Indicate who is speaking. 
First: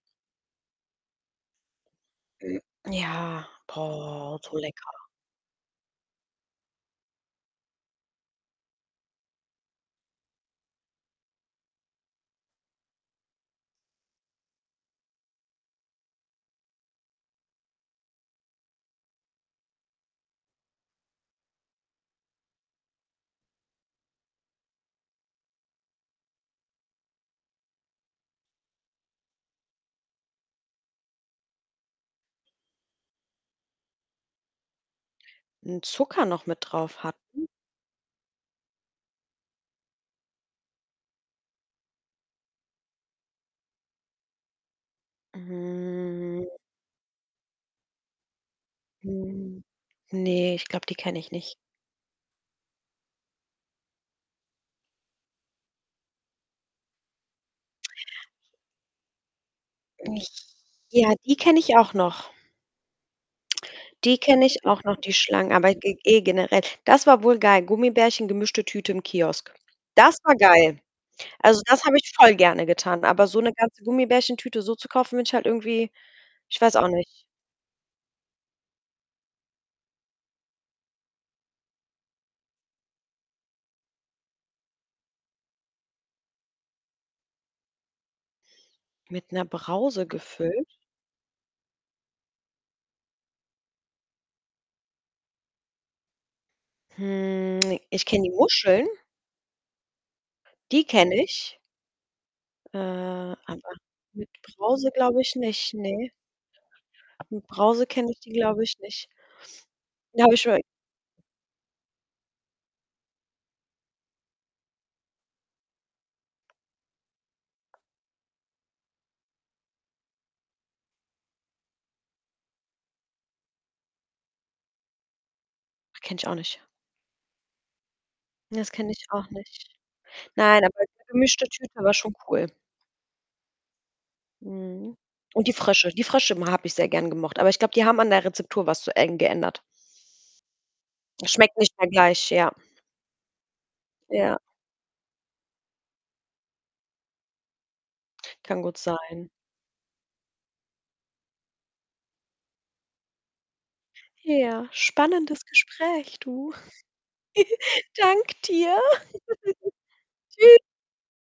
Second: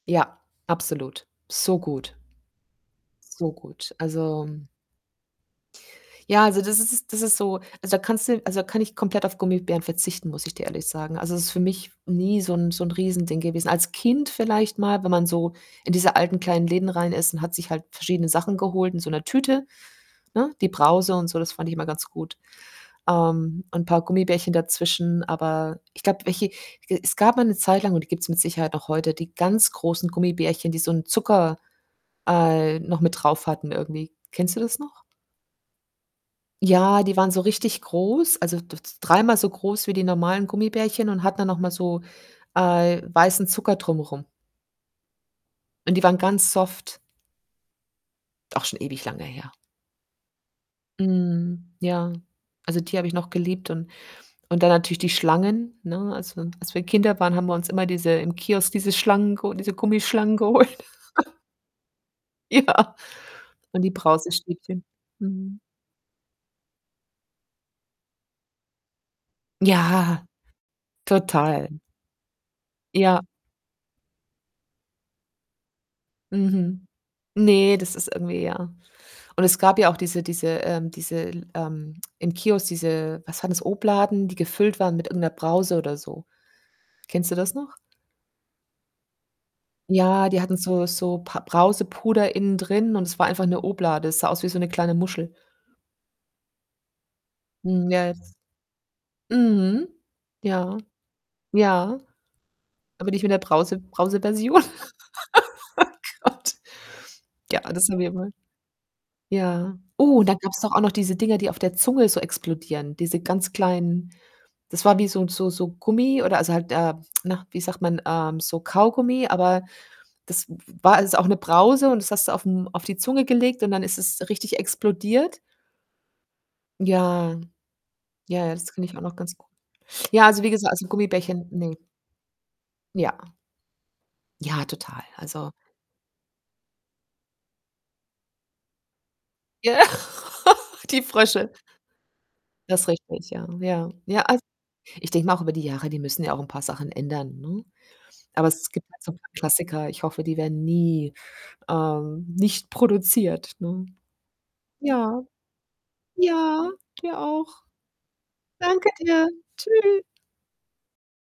Speaker 1: Ja, absolut. So gut.
Speaker 2: Ja,
Speaker 1: So gut.
Speaker 2: boah,
Speaker 1: Also
Speaker 2: so lecker.
Speaker 1: Ja, also das ist ist das ist so also da kannst du also, da kann ich komplett auf Gummibären verzichten, muss ich dir ehrlich sagen. Also, es ist für mich nie so 'n so 'n Riesending gewesen. Als Kind vielleicht mal, wenn man so in diese alten kleinen Läden rein ist und hat sich halt verschiedene Sachen geholt, in so 'ner Tüte, ne? Die Brause und so, das fand ich immer ganz gut, ähm, und 'n paar Gummibärchen dazwischen, aber ich glaube, welche es gab mal 'ne Zeit lang und die gibt's mit Sicherheit noch heute, die ganz großen Gummibärchen, die so 'n Zucker, äh, noch mit drauf hatten irgendwie. Kennst du das noch?
Speaker 2: 'N Zucker noch mit
Speaker 1: Ja,
Speaker 2: drauf
Speaker 1: die waren so
Speaker 2: hatten?
Speaker 1: richtig groß, also d d dreimal so groß wie die normalen Gummibärchen und hatten dann noch mal so, äh, weißen Zucker drum rum. Und die waren
Speaker 2: Mm.
Speaker 1: ganz soft. Auch schon ewig lange her.
Speaker 2: Mm. Ne, ich glaube, die kenne ich nicht.
Speaker 1: Mhm, ja. Also, die habe ich noch geliebt und und dann natürlich die Schlangen, ne? Als wi als wir Kinder waren, haben wir uns immer diese im Kiosk, diese Schlangen geho diese
Speaker 2: Nich
Speaker 1: Gummischlangen geholt.
Speaker 2: ja, die kenne ich auch noch.
Speaker 1: Ja, und die
Speaker 2: Die kenne ich auch
Speaker 1: Brause-Stäbchen,
Speaker 2: noch, die Schlangen,
Speaker 1: mhm.
Speaker 2: aber g ge generell, das war wohl geil. Gummibärchen, gemischte Tüte im Kiosk.
Speaker 1: Ja.
Speaker 2: Das war geil. Also,
Speaker 1: Total.
Speaker 2: das habe ich voll gerne getan,
Speaker 1: Ja.
Speaker 2: aber so 'ne ganze Gummibärchen Tüte so zu kaufen, wenn ich halt irgendwie ich weiß
Speaker 1: Mhm.
Speaker 2: auch nicht.
Speaker 1: Ne, das ist irgendwie, ja. Und es gab ja auch diese diese, ähm diese, ähm im Kiosk diese was war das? Obladen, die gefüllt waren mit irgendeiner Brause oder so. Kennst du das noch?
Speaker 2: Mit 'ner Brause
Speaker 1: Ja, die hatten
Speaker 2: gefüllt?
Speaker 1: so so Pa Brausepuder innen drin und es war einfach eine Oblade. Es sah aus wie so 'ne kleine Muschel.
Speaker 2: Hm, ne,
Speaker 1: Mm,
Speaker 2: ich kenne die
Speaker 1: jetzt
Speaker 2: Muscheln.
Speaker 1: mhm. Ja.
Speaker 2: Die kenne ich.
Speaker 1: Ja.
Speaker 2: Äh,
Speaker 1: Aber nicht mit 'ner
Speaker 2: aber
Speaker 1: Brause
Speaker 2: mit
Speaker 1: Brauseversion.
Speaker 2: Brause glaube ich nicht, ne.
Speaker 1: Gott.
Speaker 2: Mit
Speaker 1: Ja, das
Speaker 2: Brause
Speaker 1: sind
Speaker 2: kenne
Speaker 1: wir
Speaker 2: ich
Speaker 1: wohl.
Speaker 2: die glaube ich nicht.
Speaker 1: Ja. Oh, und dann gab 's
Speaker 2: [unintelligible]
Speaker 1: doch auch noch diese Dinger, die auf der Zunge so explodieren. Diese ganz kleinen das war wie so 'n so so Gummi oder also halt, äh na, wie sagt man? Ähm, so Kaugummi, aber das w war ist auch 'ne Brause und das hast du auf 'm auf die Zunge gelegt und dann ist es richtig explodiert.
Speaker 2: Kenne ich auch nicht.
Speaker 1: Ja. Ja, ja,
Speaker 2: Ne, das
Speaker 1: das kenne
Speaker 2: kenne
Speaker 1: ich auch
Speaker 2: ich
Speaker 1: noch
Speaker 2: auch
Speaker 1: ganz gu
Speaker 2: nicht.
Speaker 1: ja, also wie
Speaker 2: Nein,
Speaker 1: gesagt,
Speaker 2: aber
Speaker 1: also
Speaker 2: 'ne gemischte
Speaker 1: Gummibärchen,
Speaker 2: Tüte
Speaker 1: ne.
Speaker 2: war schon cool.
Speaker 1: Ja. Ja,
Speaker 2: Mhm.
Speaker 1: total.
Speaker 2: Und
Speaker 1: Also
Speaker 2: die Frösche. Die Frösche m habe ich sehr gerne gemocht, aber ich glaube, die haben an der Rezeptur was zu eng geändert.
Speaker 1: Ja, die Frösche.
Speaker 2: Schmeckt nicht mehr gleich, ja.
Speaker 1: Das richtig, ja, ja. Ja,
Speaker 2: Ja.
Speaker 1: als ich denke mal auch über die Jahre, die müssen ja auch 'n paar Sachen ändern, ne? Aber
Speaker 2: Kann
Speaker 1: es
Speaker 2: gut
Speaker 1: gibt halt so
Speaker 2: sein.
Speaker 1: paar Klassiker, ich hoffe, die werden nie, ähm, nicht produziert, ne?
Speaker 2: Ja,
Speaker 1: Ja.
Speaker 2: spannendes Gespräch, du.
Speaker 1: Ja, dir auch.
Speaker 2: Dank dir.
Speaker 1: Danke dir. Tschü
Speaker 2: Tschü